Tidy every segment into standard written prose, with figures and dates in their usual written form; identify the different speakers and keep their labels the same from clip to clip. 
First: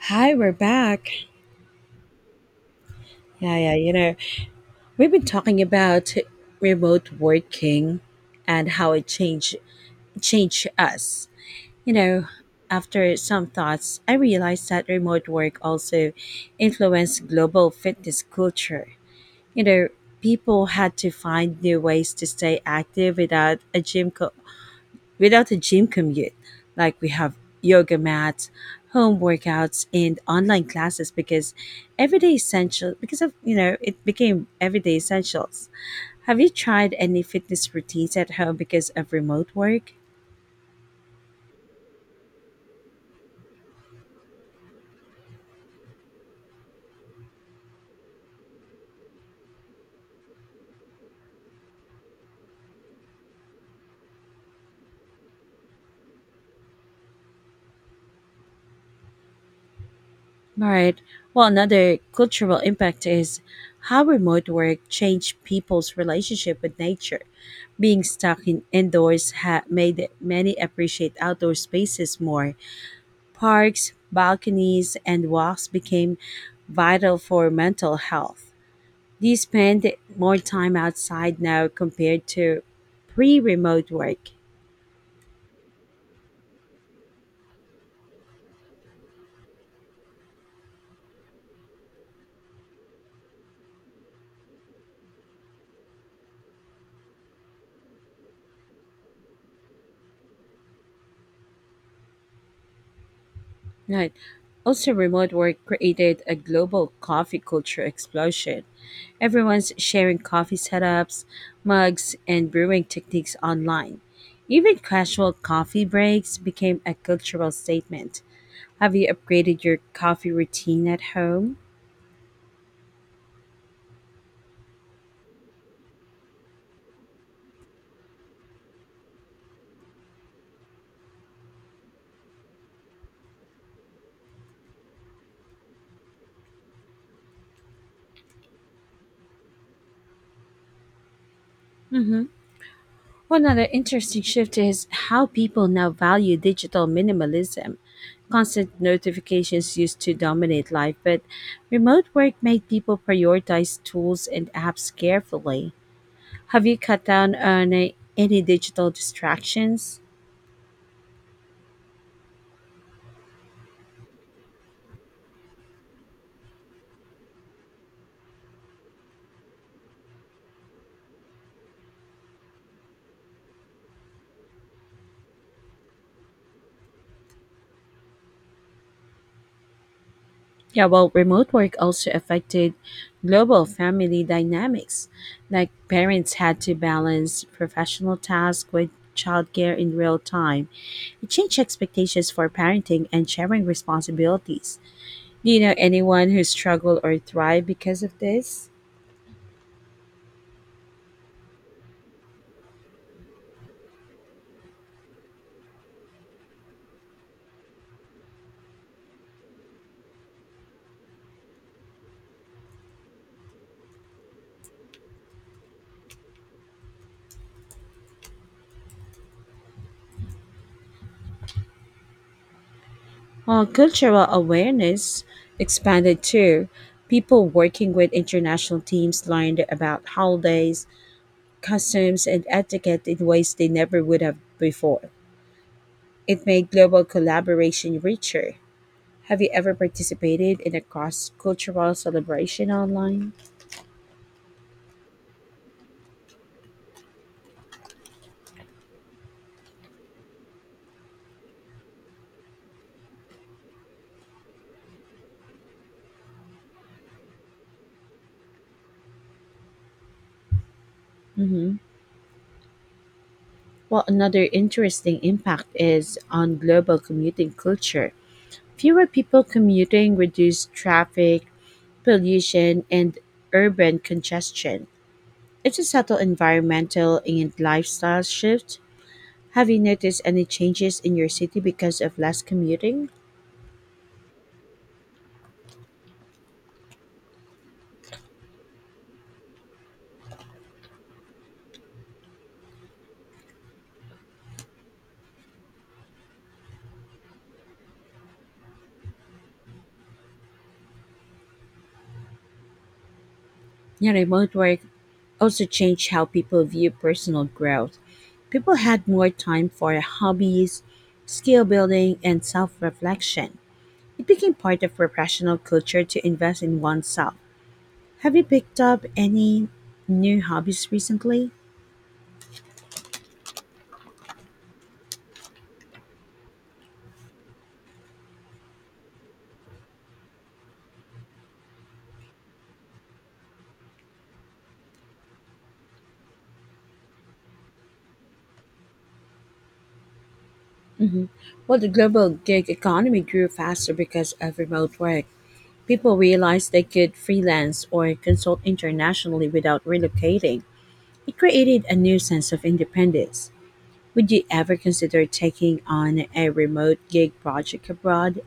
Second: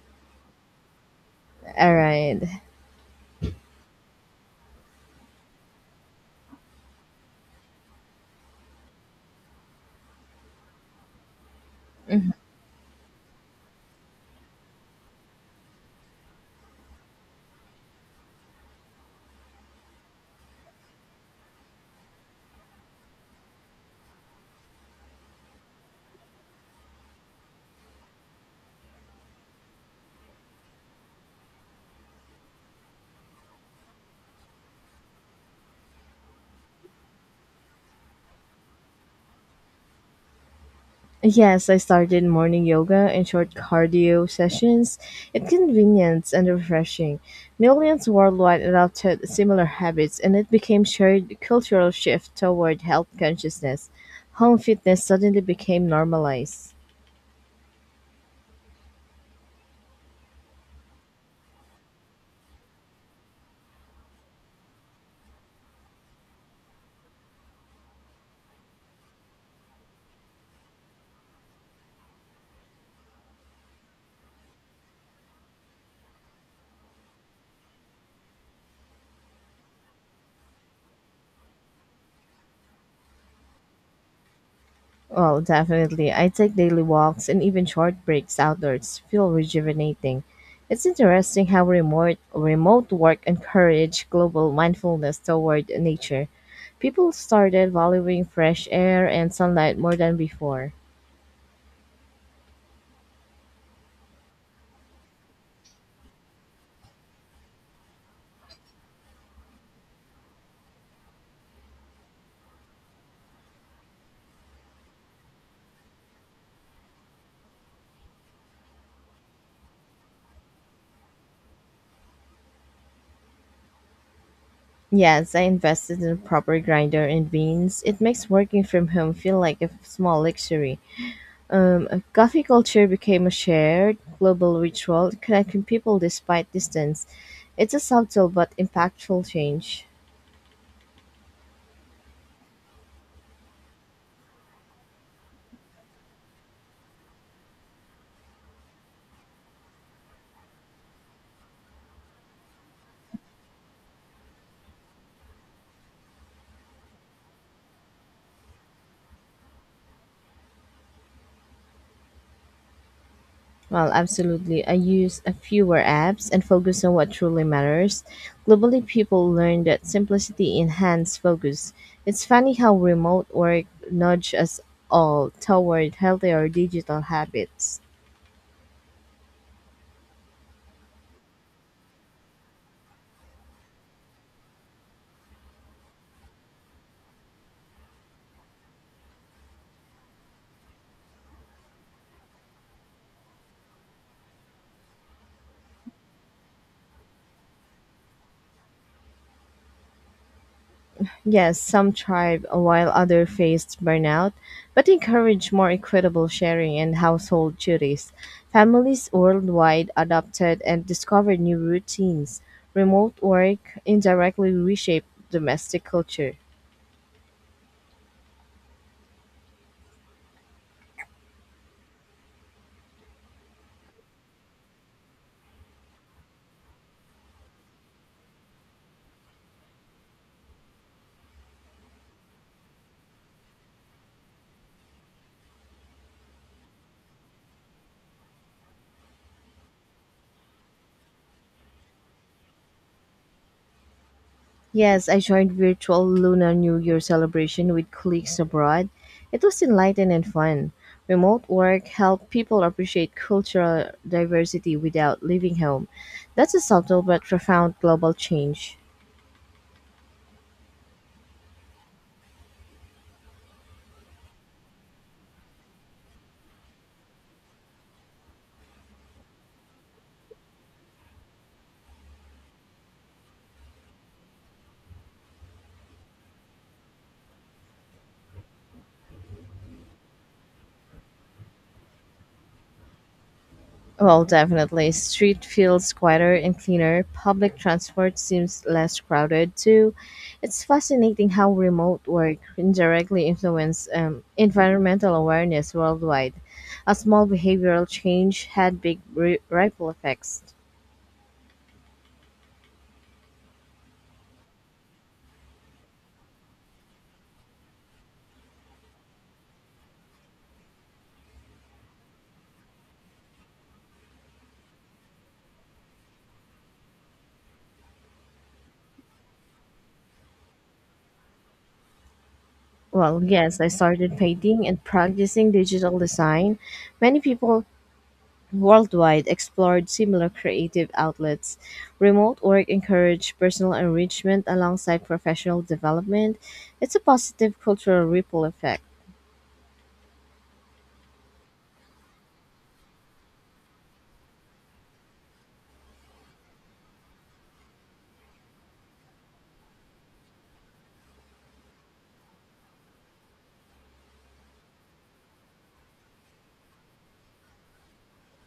Speaker 1: Hi, we're back.
Speaker 2: All right.
Speaker 1: Yeah, yeah, we've been talking about remote working and how it changed us. You know, After some thoughts, I realized that remote work also influenced global fitness culture. You know, People had to find new ways to stay active without without a gym commute. Like we have yoga mats, home workouts, and online classes because everyday essential because of it became everyday essentials. Have you tried any fitness routines at home because of remote work?
Speaker 2: Yes, I started morning yoga and short cardio sessions. It's convenient and refreshing. Millions worldwide adopted similar habits, and it became shared cultural shift toward health consciousness. Home fitness suddenly became normalized.
Speaker 1: All right. Well, another cultural impact is how remote work changed people's relationship with nature. Being stuck in indoors made many appreciate outdoor spaces more. Parks, balconies, and walks became vital for mental health. They spend more time outside now compared to pre remote work.
Speaker 2: Well, definitely. I take daily walks and even short breaks outdoors. Feel rejuvenating. It's interesting how remote work encouraged global mindfulness toward nature. People started valuing fresh air and sunlight more than before.
Speaker 1: Right. Also, remote work created a global coffee culture explosion. Everyone's sharing coffee setups, mugs, and brewing techniques online. Even casual coffee breaks became a cultural statement. Have you upgraded your coffee routine at home?
Speaker 2: Yes, I invested in a proper grinder and beans. It makes working from home feel like a small luxury. A coffee culture became a shared global ritual connecting people despite distance. It's a subtle but impactful change.
Speaker 1: Mhm. One other interesting shift is how people now value digital minimalism. Constant notifications used to dominate life, but remote work made people prioritize tools and apps carefully. Have you cut down on any digital distractions?
Speaker 2: Well, absolutely. I use a fewer apps and focus on what truly matters. Globally, people learn that simplicity enhances focus. It's funny how remote work nudges us all toward healthier digital habits.
Speaker 1: Yeah, well, remote work also affected global family dynamics. Like parents had to balance professional tasks with childcare in real time. It changed expectations for parenting and sharing responsibilities. Do you know anyone who struggled or thrived because of this?
Speaker 2: Yes, some thrived while others faced burnout, but encouraged more equitable sharing and household duties. Families worldwide adopted and discovered new routines. Remote work indirectly reshaped domestic culture.
Speaker 1: Well, cultural awareness expanded too. People working with international teams learned about holidays, customs, and etiquette in ways they never would have before. It made global collaboration richer. Have you ever participated in a cross cultural celebration online?
Speaker 2: Yes, I joined virtual Lunar New Year celebration with colleagues abroad. It was enlightening and fun. Remote work helped people appreciate cultural diversity without leaving home. That's a subtle but profound global change.
Speaker 1: Hmm. Well, another interesting impact is on global commuting culture. Fewer people commuting reduce traffic, pollution, and urban congestion. It's a subtle environmental and lifestyle shift. Have you noticed any changes in your city because of less commuting?
Speaker 2: Well, definitely. Street feels quieter and cleaner. Public transport seems less crowded too. It's fascinating how remote work indirectly influences environmental awareness worldwide. A small behavioral change had big ri ripple effects.
Speaker 1: Yeah, remote work also changed how people view personal growth. People had more time for hobbies, skill building, and self reflection. It became part of professional culture to invest in oneself. Have you picked up any new hobbies recently?
Speaker 2: Well, yes, I started painting and practicing digital design. Many people worldwide explored similar creative outlets. Remote work encouraged personal enrichment alongside professional development. It's a positive cultural ripple effect.
Speaker 1: Hmm. Well, the global gig economy grew faster because of remote work. People realized they could freelance or consult internationally without relocating. It created a new sense of independence. Would you ever consider taking on a remote gig project abroad?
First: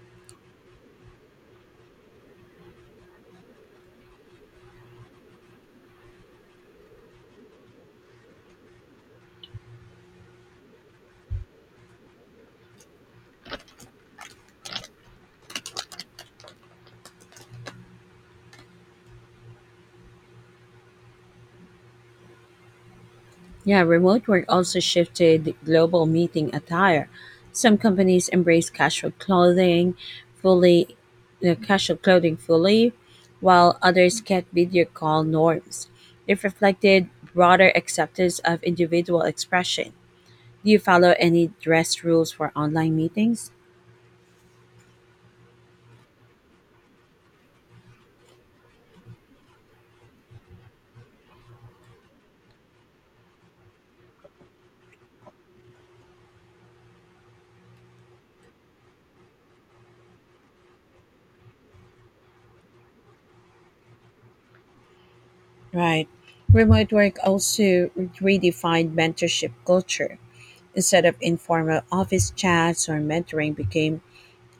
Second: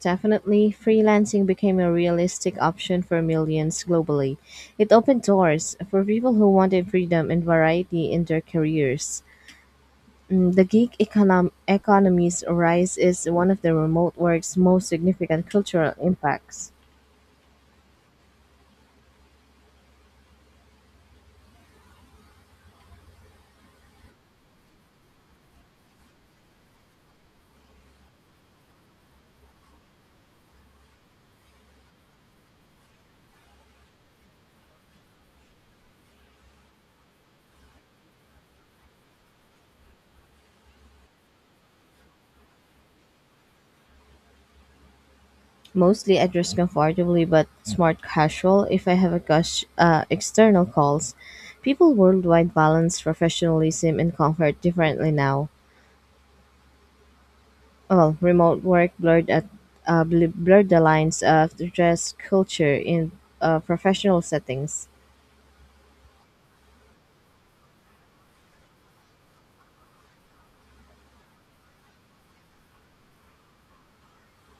Speaker 2: Definitely, freelancing became a realistic option for millions globally. It opened doors for people who wanted freedom and variety in their careers. Mm, the gig economy's rise is one of the remote work's most significant cultural impacts.
Speaker 1: Yeah, remote work also shifted global meeting attire. Some companies embrace casual clothing fully, the casual clothing fully, while others kept video call norms. It reflected broader acceptance of individual expression. Do you follow any dress rules for online meetings?
Speaker 2: Mostly I dress comfortably but smart casual if I have a gush, external calls. People worldwide balance professionalism and comfort differently now. Well, remote work blurred the lines of the dress culture in professional settings.
Speaker 1: Right. Remote work also redefined mentorship culture. Instead of informal office chats or mentoring became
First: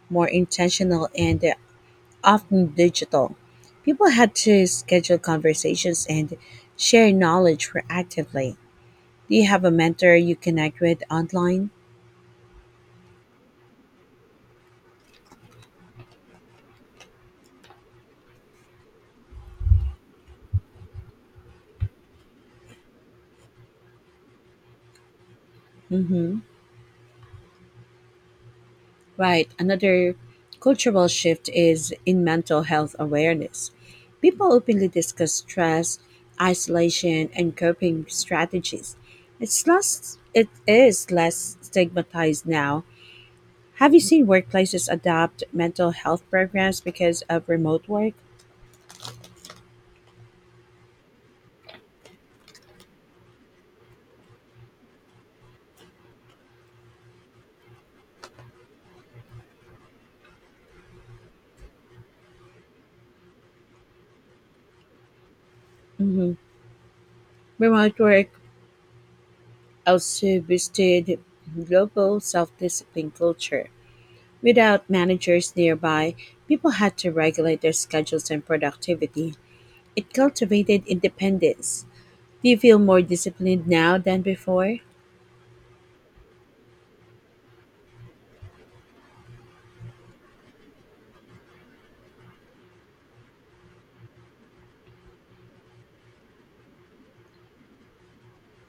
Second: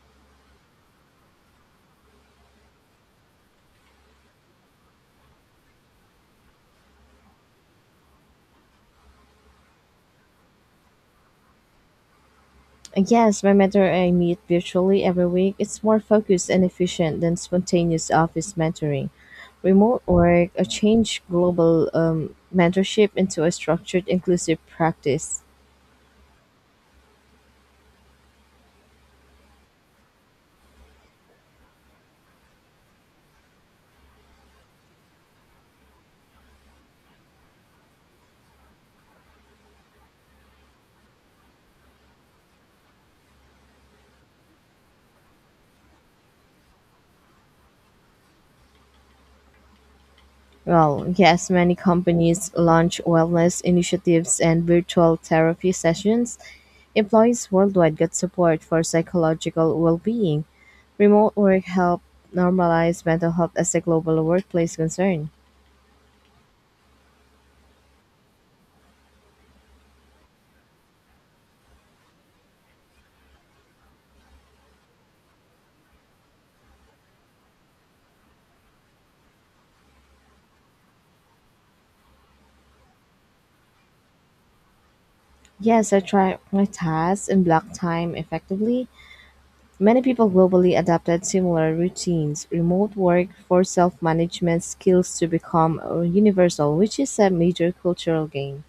Speaker 1: more intentional and often digital. People had to schedule conversations and share knowledge proactively. Do you have a mentor you connect with online?
Speaker 2: And Yes, my mentor I meet virtually every week. It's more focused and efficient than spontaneous office mentoring. Remote work a change global mentorship into a structured, inclusive practice.
Speaker 1: Mm-hmm. Right. Another cultural shift is in mental health awareness. People openly discuss stress, isolation, and coping strategies. It is less stigmatized now. Have you seen workplaces adopt mental health programs because of remote work?
Speaker 2: Well, yes, many companies launch wellness initiatives and virtual therapy sessions. Employees worldwide get support for psychological well being. Remote work helped normalize mental health as a global workplace concern.
Speaker 1: Hmm. Remote work also boosted global self-discipline culture. Without managers nearby, people had to regulate their schedules and productivity. It cultivated independence. Do you feel more disciplined now than before?
Speaker 2: Yes, I track my tasks and block time effectively. Many people globally adopted similar routines. Remote work for self management skills to become universal, which is a major cultural gain.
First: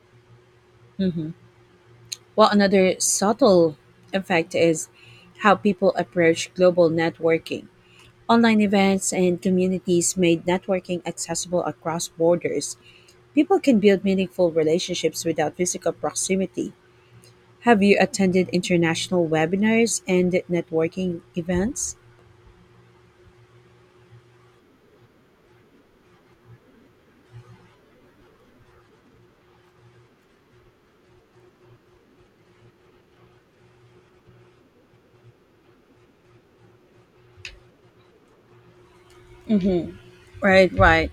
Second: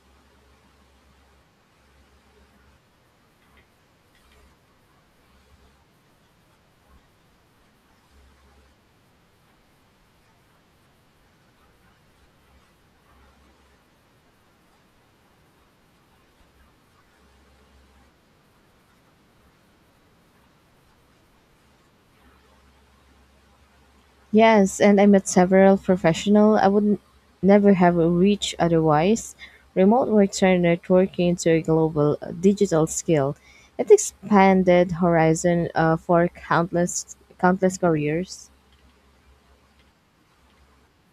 Speaker 1: Hmm. Well, another subtle effect is how people approach global networking. Online events and communities made networking accessible across borders. People can build meaningful relationships without physical proximity. Have you attended international webinars and networking events?
Speaker 2: Yes, and I met several professional I would never have reached otherwise. Remote work turned networking into a global digital skill. It expanded horizon for countless careers.
Speaker 1: Right, right.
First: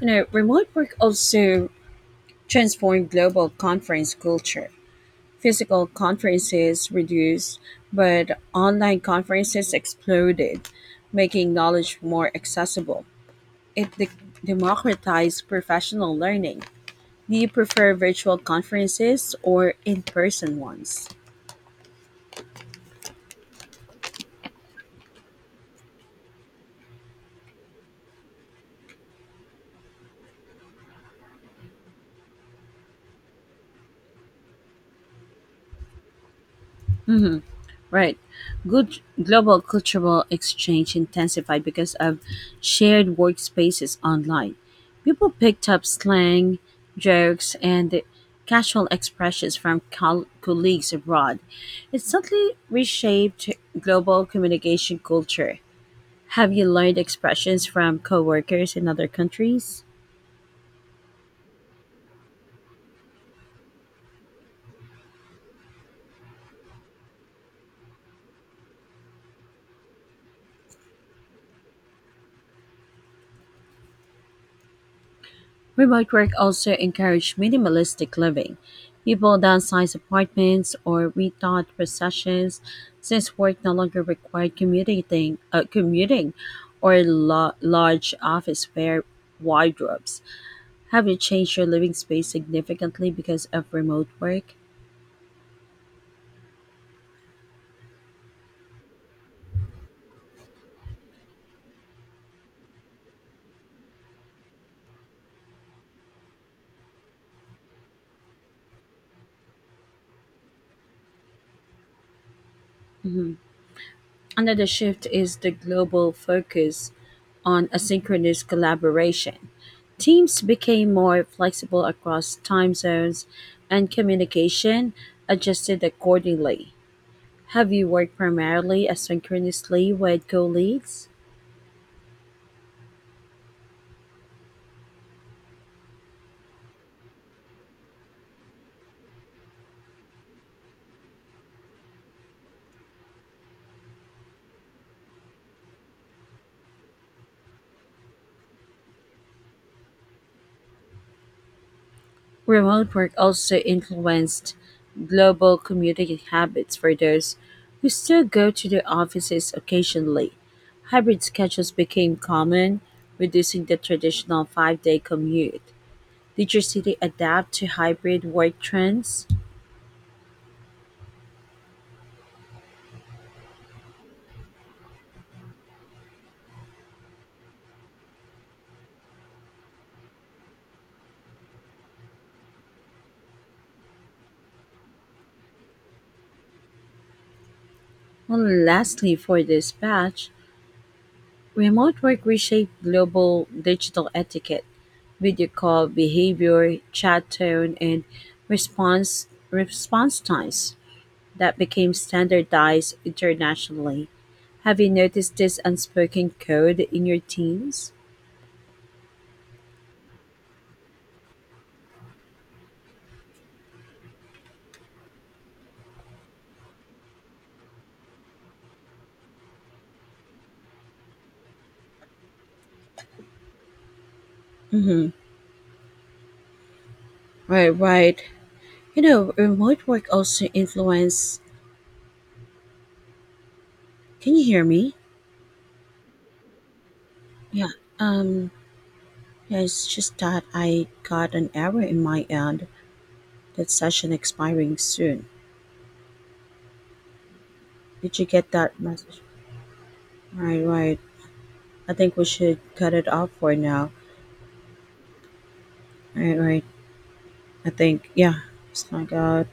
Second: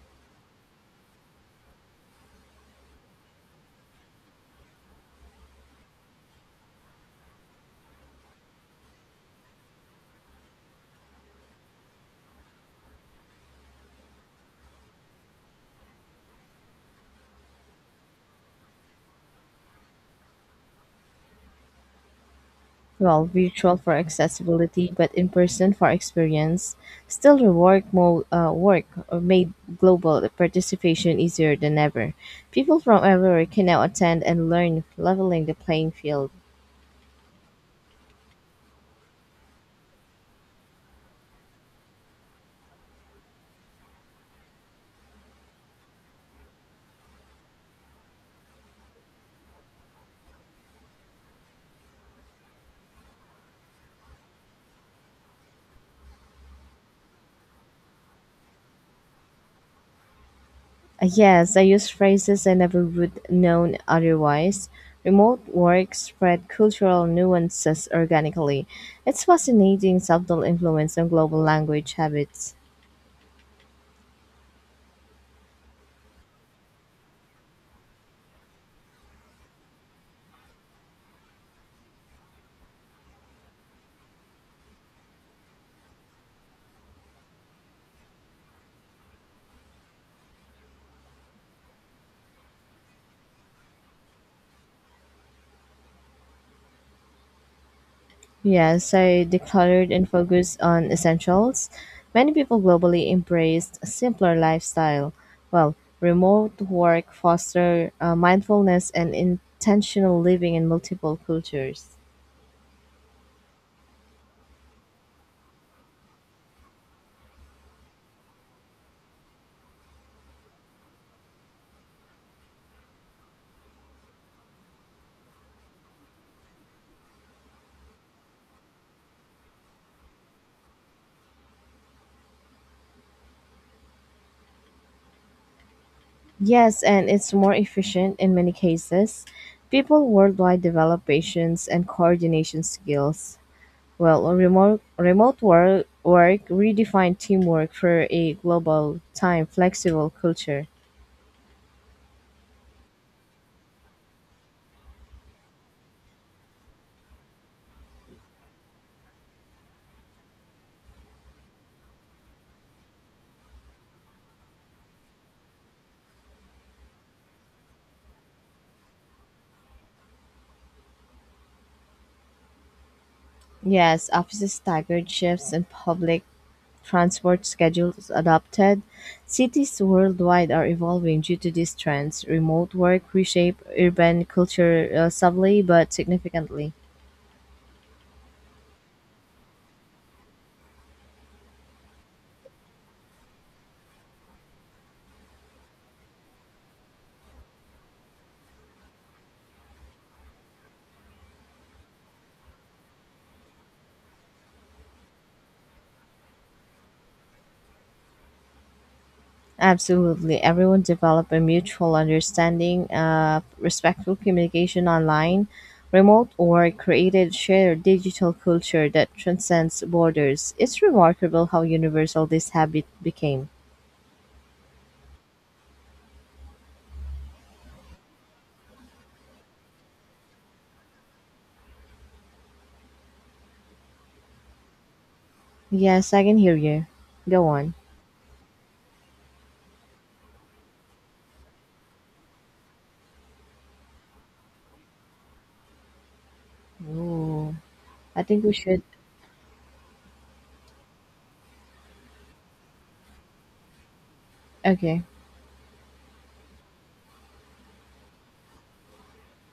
Speaker 1: You know, remote work also transformed global conference culture. Physical conferences reduced, but online conferences exploded, making knowledge more accessible. It democratized professional learning. Do you prefer virtual conferences or in person ones?
Speaker 2: Well, virtual for accessibility, but in person for experience. Still, the work made global participation easier than ever. People from everywhere can now attend and learn, leveling the playing field.
Speaker 1: Right. Good global cultural exchange intensified because of shared workspaces online. People picked up slang, jokes, and casual expressions from colleagues abroad. It subtly reshaped global communication culture. Have you learned expressions from coworkers in other countries?
Speaker 2: Yes, I use phrases I never would known otherwise. Remote work spread cultural nuances organically. It's fascinating subtle influence on global language habits.
Speaker 1: Remote work also encouraged minimalistic living. People downsized apartments or rethought possessions since work no longer required commuting or large office wear wardrobes. Have you changed your living space significantly because of remote work?
Speaker 2: Yes, I decluttered and focused on essentials. Many people globally embraced a simpler lifestyle. Well, remote work foster mindfulness and intentional living in multiple cultures.
Speaker 1: Another shift is the global focus on asynchronous collaboration. Teams became more flexible across time zones and communication adjusted accordingly. Have you worked primarily asynchronously with colleagues?
Speaker 2: Yes, and it's more efficient in many cases. People worldwide develop patience and coordination skills. Well, remote work redefined teamwork for a global time flexible culture.
Speaker 1: Remote work also influenced global commuting habits for those who still go to their offices occasionally. Hybrid schedules became common, reducing the traditional 5-day commute. Did your city adapt to hybrid work trends?
Speaker 2: Yes, offices staggered shifts and public transport schedules adopted. Cities worldwide are evolving due to these trends. Remote work reshape urban culture subtly but significantly.
Speaker 1: And lastly, for this batch, remote work reshaped global digital etiquette, video call behavior, chat tone, and response times that became standardized internationally. Have you noticed this unspoken code in your teams?
Speaker 2: Absolutely. Everyone develop a mutual understanding, respectful communication online, remote or created shared digital culture that transcends borders. It's remarkable how universal this habit became.
Speaker 1: Mm-hmm. Right, right. You know, remote work also influence. Can you hear me?
Speaker 2: Yes, I can hear you. Go
Speaker 1: Yeah.
Speaker 2: on.
Speaker 1: Um, Yeah, it's just that I got an error in my end that session expiring soon.
Speaker 2: Ooh,
Speaker 1: Did
Speaker 2: I
Speaker 1: you
Speaker 2: think
Speaker 1: get
Speaker 2: we
Speaker 1: that
Speaker 2: should.
Speaker 1: message? Right, right. I think we should cut it off for now.
Speaker 2: Okay.
Speaker 1: Right, right. I think, yeah. It's like.